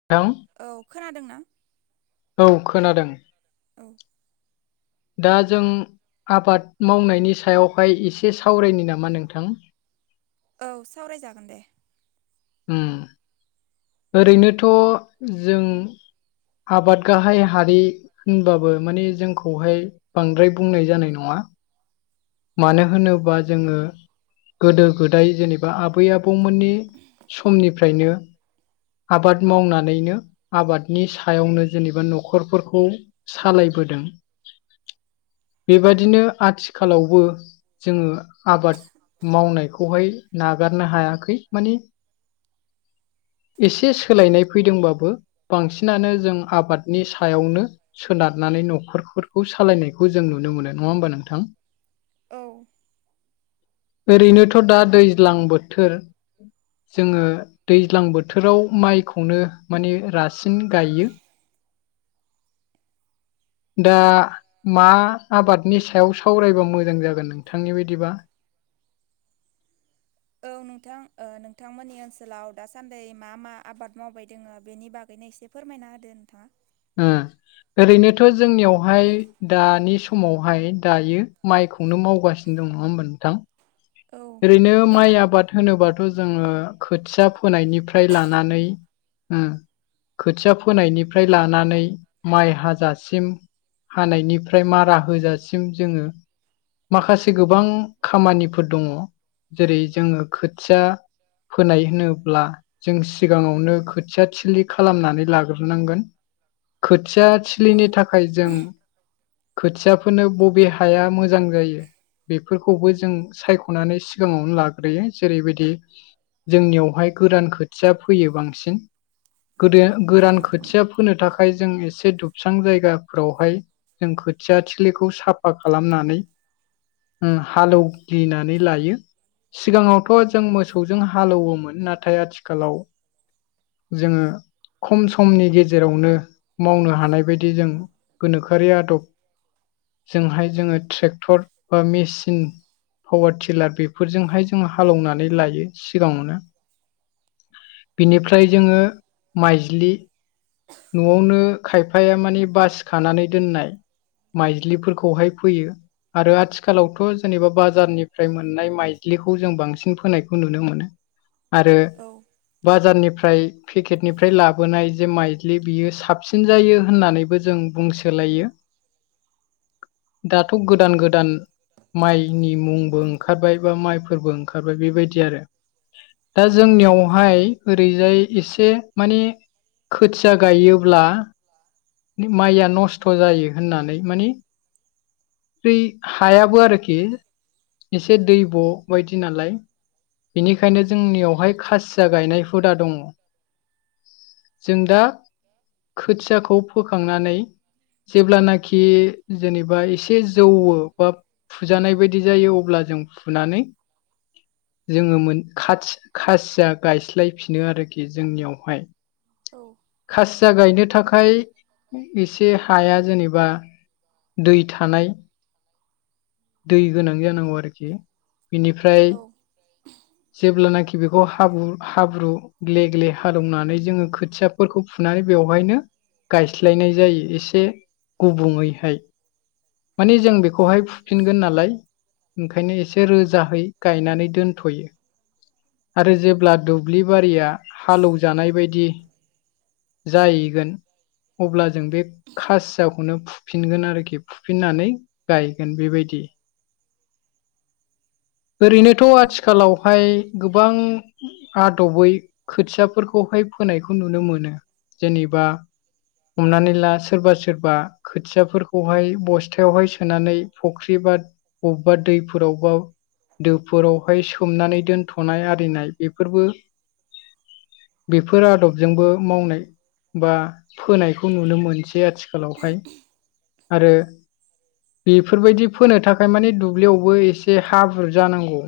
[unintelligible] औ खोनादोंना? औ खोनादों उम दा जों आबाद मावनायनि सायावहाय इसे सावरायनि नामा नोंथां औ सावरायजागोन दे उम ओरैनोथ' जों आबाद गाहाय हारि होनबाबो माने जोंखौहाय बांद्राय बुंनाय जानाय नङा मानो होनोबा जोङो गोदो गोदाय जेनेबा आबै आबौमोननि समनिफ्रायनो आबाद मावनानैनो आबादनि सायावनो जेनेबा न'खरफोरखौ सालायबोदों बेबादिनो आथिखालावबो जोङो आबाद मावनायखौहाय नागारनो हायाखै मानि [inaudible] इसे सोलायनाय फैदोंबाबो बांसिनानो जों आबादनि सायावनो सोनारनानै न'खरफोरखौ सालायनायखौ जों नुनो मोनो नङा होमबा नोंथां औ ओरैनोथ' दा दैज्लां बोथोर जोङो दैज्लां बोथोराव माइखौनो माने रासिन गायो दा मा आबादनि सायाव सावरायबा मोजां जागोन नोंथांनि बायदिबा औ नोंथां ओ नोंथांमोननि ओनसोलाव दासान्दै मा मा आबाद मावबाय दोङो बेनि बागैनो एसे फोरमायना होदो नोंथां ओ ओरैनोथ' जोंनियावहाय दानि समावहाय दायो माइखौनो मावगासि दं नङा होमबा नोंथां ओरैनो माइ आबाद होनोबा थ' जोङो खोथिया फोनायनिफ्राय लानानै ओ खोथिया फोनायनिफ्राय लानानै माइ हाजासिम हानायनिफ्राय मारा होजासिम जोङो माखासे गोबां खामानिफोर दङ जेरै जोङो खोथिया फोनाय होनोब्ला जों सिगाङावनो खोथिया थलि खालामनानै लाग्रोनांगोन खोथिया थि फ्लिनि थाखाय जों खोथियाफोरनो बबे हाया मोजां जायो बेफोरखौबो जों सायख' ह'नानै सिगाङावनो लाग्रोयो जेरैबायदि जोंनियावहाय गोरान खोथिया फोयो बांसिन गोदो गोरान खोथिया फोनो थाखाय जों एसे दुबसां जायगाफ्रावहाय जों खोथिया थिलिखौ साफा खालामनानै ओ हालौवग्लिनानै लायो सिगाङावथ' जों मोसौजों हालौवोमोन नाथाय आथिखालाव जोङो खम समनि गेजेरावनो मावनो हानाय बायदि जों गोनोखोआरि आदब जोंहाय जोङो ट्रेक्टर बा मेसिन पावार थि टिलार बेफोरजोंहाय जोङो हालौनानै लायो सिगाङावनो बिनिफ्राय जोङो माइज्लि न'आवनो खायफाया मानि बासिखानानै दोननाय माइज्लिफोरखौहाय फोयो आरो आथिखालावथ' जेनेबा बाजारनि फ्राय मोननाय माइज्लिखौ जों बांसिन फोनायखौ नुनो मोनो। आरो बाजारनिफ्राय पेकेटनिफ्राय लाबोनाय जे माइज्लि बियो साबसिन जायो होननानैबो जों बुंसोलायो [inaudible] दाथ' गोदान गोदान माइनि मुं बो ओंखारबाय बा माइफोरबो ओंखारबाय बेबायदि आरो दा जों बेयावहाय ओरैजाय एसे माने खोथिया गायोब्ला माइया नस्थ' जायो होननानै माने बै हायाबो आरोखि एसे दैब' बायदि नालाय बेनिखायनो जोंनियावहाय खासिया गायनाय हुदा दङ। जों दा खोथियाखौ फोखांनानै जेब्लानाखि जेनेबा एसे जौवो बा फुजानाय बायदि जायो अब्ला जों फुनानै जोङो मोन खाथि खासिया गायस्लायफिनो आरोखि जोंनियावहाय। खासिया गायनो थाखाय एसे हाया जेनेबा दै थानाय दै गोनां जानांगौ आरोखि बेनिफ्राय जेब्लानाखि बेखौ हाब्रु हाब्रु ग्ले ग्ले हालेवनानै जोङो खोथिया फोरखौ फुनानै बेवहायनो गायस्लायनाय जायो एसे गुबुङैहाय। माने जों बेखौहाय फुफिनगोन नालाय ओंखायनो एसे रोजाहै गायनानै दोनथ'यो। आरो जेब्ला दुब्लिबारिया हालौजानाय बायदि जाहैगोन। अब्ला जों बे खासियाखौनो फुफिनगोन आरोखि फुफिननानै गायगोन बेबायदि। ओरैनो दाथ' आथिखालावहाय गोबां आदबै खोथियाफोरखौहाय फोनायखौ नुनो मोनो जेनेबा हमनानै ला सोरबा सोरबा खोथियाफोरखौहाय बस्थायावहाय सोनानै फुख्रि बा बबेबा दैफोरावबा दैफोरावहाय सोमनानै दोनथ'नाय आरिनाय बेफोरबो बेफोर आदबजोंबो मावनाय बा फोनायखौ नुनो मोनसै आथिखालावहाय आरो बेफोरबायदि फोनो थाखाय मानि दुब्लियावबो एसे हाब्रु जानांगौ।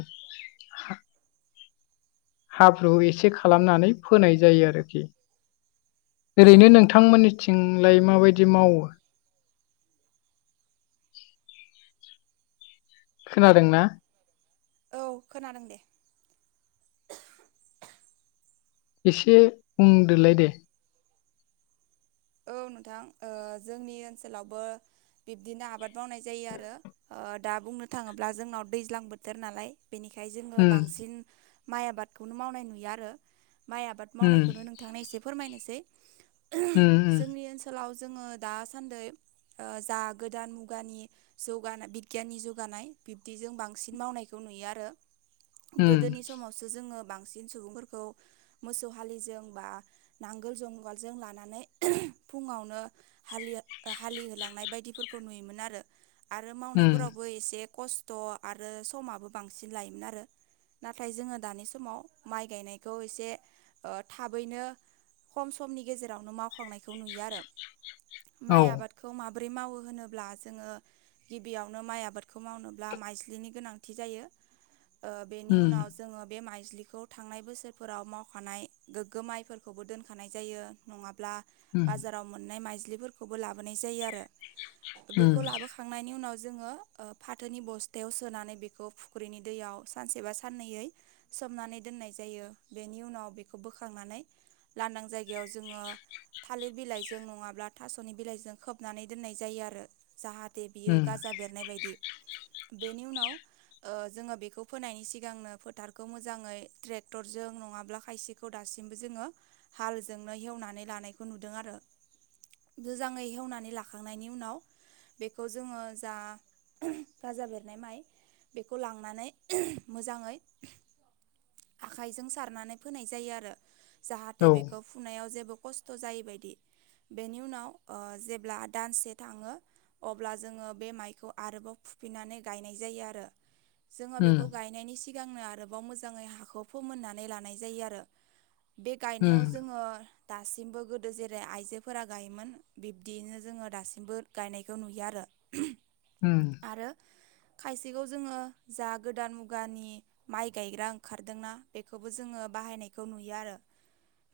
हाब्रु एसे खालामनानै फोनाय जायो आरोखि। ओरैनो नोंथांमोननिथिंलाय माबायदि मावो? खोनादों ना? औ खोनादों दे। एसे बुंदोलाय दे। औ नोंथां जोंनि ओनसोलावबो बिब्दिनो आबाद मावनाय जायो आरो। दा बुंनो थाङोब्ला जोंनाव दैज्लां बोथोर नालाय बेनिखाय जोङो उम बांसिन माइ आबादखौनो मावनाय नुयो आरो। माइ आबाद उम मावनायखौनो एसे फोरमायनोसै। [inaudible] जोंनि ओनसोलाव जोङो दासान्दै ओ जा गोदान मुगानि जौगानाय बिगियाननि जौगानाय बिब्दिजों बांसिन मावनायखौ नुयो आरो। उम गोदोनि समावसो जोङो बांसिन सुबुंफोरखौ मोसौ हालिजों बा नांगोल जुंगालजों लानानै फुङावनो हालि होलांनाय बायदिफोरखौ नुयोमोन आरो। आरो उम मावनायफोरावबो एसे खस्थ' आरो समाबो बांसिन लायोमोन आरो। नाथाय जोङो दानि समाव माइ गायनायखौ एसे थाबैनो खम समनि गेजेरावनो मावखांनायखौ नुयो आरो औ माइ आबाद खौ माबोरै मावो होनोब्ला जोङो गिबियावनो माइ आबादखौ मावनोब्ला माइज्लिनि गोनांथि जायो बेनि उम उनाव जोङो बे माइज्लिखौ थांनाय बोसोरफोराव मावखानाय गोग्गो माइफोरखौबो दोनखानाय जायो नङाब्ला बाजाराव मोननाय माइज्लिफोरखौबो लाबोनाय जायो आरो उम बेखौ लाबोख खांनायनि उनाव जोङो ओ फाथोनि बस्थायाव सोनानै बेखौ फुख्रिनि दैयाव सानसेबा साननैयै सोमनानै दोननाय जायो बेनि उनाव बेखौ बोखांनानै लानदां जायगायाव जोङो थालिर बिलाइजों नङाब्ला थास'नि बिलाइजों खोबनानै दोननाय जायो आरो जाहाथे बियो उम गाजा बेरनाय बायदि बेनि उनाव ओ जोङो बेखौ फोनायनि सिगांनो फोथारखौ मोजाङै ट्रेक्टरजों नङाब्ला खायसे बे दासिमबो जोङो हालजोंनो हेवनानै लानायखौ नुदों आरो मोजाङै हेवनानै लाखांनायनि उनाव बेखौ जोङो जा गाजा बेरनाय माइ बेखौ लांनानै मोजाङै आखाइजों सारनानै फोनाय जायो आरो जाहाथे औ बेखौ फुनायाव जेबो खस्थ' खस्थ' जायैबायायदि बेनि उनाव ओ जेब्ला दानसे थाङो अब्ला जोङो बे माइखौ आरोबाव फुफिन्नानै गायनाय जायो आरो जोङो उम बेखौ गायनायनि सिगांनो आरोबाव मोजाङै हाखौ फोमोननानै लानाय जायो आरो बे गायनायाव उम जोङो दा दासिमबो गोदो जेरै आइजोफोरा गायोमोन बिब्दियैनो जोङो दासिमबो गायनायखौ नुयो आरो [inaudible] ओम आरो खायसेखौ जोङो जा गोदान मुगानि माइ गायग्रा ओंखारदोंना बेखौबो जोङो बाहायनायखौ नुयो आरो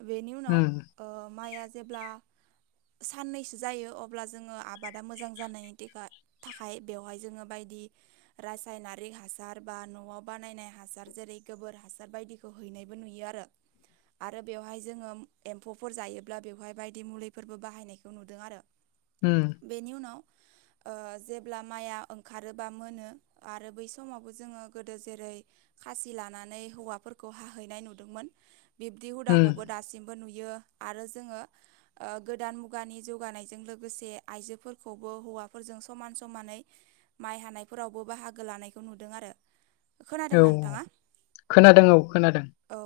बेनि उनाव उम ओ माइआ जेब्ला साननैसो जायो अब्ला जोङो आबादा मोजां जानायनि थाखा थाखाय बेवहाय जोङो बायदि रासायनारिक हासार बा न'आव बानायनाय हासार जेरै गोबोर हासार बायदि हैनायबो नुयो आरो बेवहाय जोङ एम्फौफोर जायोब्ला बेवहाय बाय म बेफोरबो बाहायनायखौ नुदों आरो ओम बेनि उनाव ओ जेब्ला माइआ ओंखारोबा मोनो आरो बै समावबो जोङो गोदो जेरै खासि लानानै हौवाफोरखौ हाहैनाय नुदोंमोन बिब्दि उम हुदाखौबो दासिमबो नुयो आरो जोङो ओ गोदान मुगानि जौगानायजों लोगोसे आइजोफोरखौबो हौवाफोरजों समान समानै माइ हानायफोरावबो बाहागो लानायखौ नुदों आरो औ खोनादोंना नोंथाङा? खोनादों औ खोनादों औ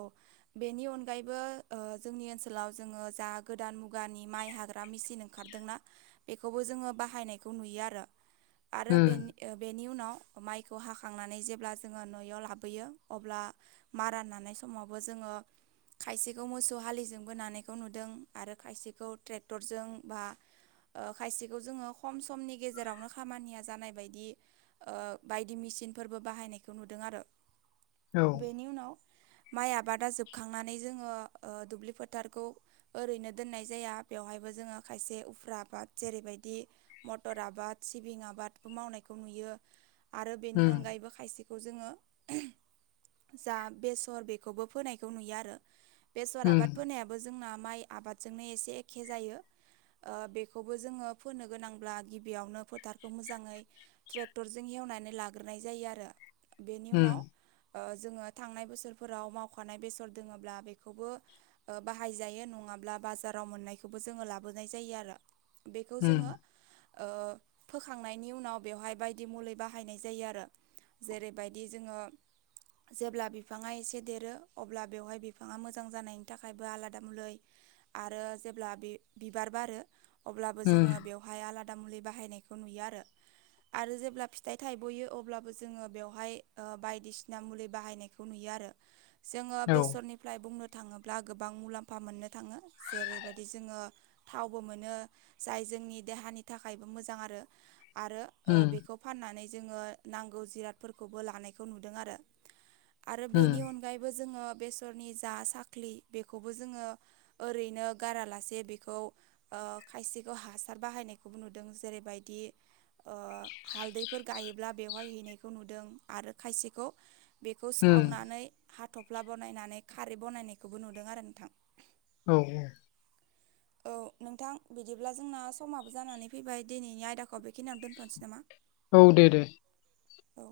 बेनि अनगायैबो ओ जोंनि ओनसोलाव जोङो जा गोदान मुग गानि माइ हाग्रा मेचिन ओंखारदोंना बेखौबो जोङो बाहायनायखौ नुयो आरो आरो उम बेनि ओ बेनि उनाव माइखौ हाखांनानै जेब्ला जोङो नआव लाबोयो अब्ला मारा नानाय समावबो जोङो खायसेखौ मोसौ हालिजोंबो नानायखौ नुदों आरो खायसेखौ ट्रेक्टरजों बा ओ खायसेखौ जोङो खम समनि गेजेरावनो खामानिया जानाय बायदि ओ बायदि मेसिनफोरबो बाहायनायखौ नुदों आरो औ बेनि उनाव माइ आबादा जोबखांनानै जोङो ओ दुब्लि फोथारखौ ओरैनो दोननाय जाया बेवहायबो जोङो खायसे उफ्रा आ बाद जेरैबायदि मटर आबाद सिबिं आबादबो मावनायखौ नुयो आरो बेनि उम अनगायैबो खायसे खौ जोङो जा बेसर बेखौबो फोनायखौ नुयो आरो बेसर उम आबाद फोनायाबो जोंना माइ आबादजोंनो एसे एखे जायो ओ बेखौबो जोङो फोनो गोनांब्ला गिबियावनो फोथारखौ मोजाङै ट्रेक्टरजों एवनानै लाग्रोनाय जायो आरो बेनि उम उनाव ओ जोङो थांनाय बोसोरफोराव मावखानाय बेसर दोङोब्ला बेखौबो ओ बाहायजायो नङाब्ला बाजाराव मोननायखौबो जोङो लाबोनाय जायो आरो बेखौ उम जोङो ओ फोखांनायनि उनाव बेवहाय बायदि मुलि बाहायनाय जायो आरो जेरैबायदि जोङो जेब्ला बिफाङा एसे देरो अब्ला बेवहाय बिफाङा मोजां जानायनि थाखायबो आलादा मुलै आरो जेब्ला बि-बिबार बारो अब्लाबो जोङो उम बेयाव हाय आलादा मुलि बाहायनायखौ नुयो आरो। आरो जेब्ला फिथाइ थाइबयो अब्लाबो जोङो बेवहाय ओ बायदिसिना मुलि बाहायनाय खौ नुयो आरो जोङो औ बेसरनिफ्राय बुंनो थाङोब्ला गोबां मुलाम्फा मोननो थाङो। जेरैबायदि जोङो थावबो मोनो जाय जोंनि देहानि थाखायबो मोजां आरो। आरो ओ उम बेखौ फाननानै जोङो नांगौ जिरादफोरखौबो लानायखौ नुदों आरो आरो बेनि उम अनगायैबो जोङो बेसरनि जा साखलि बेखौबो जोङो ओरैनो गारालासे बेखौ ओ खायसेखौ हासार बाहायनायखौबो नुदों। जेरैबायदि ओ हालदैफोर गायोब्ला बेवहाय हैनायखौ नुदों आरो खायसेखौ बेखौ उम सावनानै हाथ'फ्ला बनायनानै खारै बानायनायखौबो नुदों आरो नोंथां। औ औ औ नोंथां बिदिब्ला जोंना समाबो जानानै फैबाय दिनैनि आयदाखौ बेखिनियावनो दोनथ'नोसै नामा? औ दे दे। औ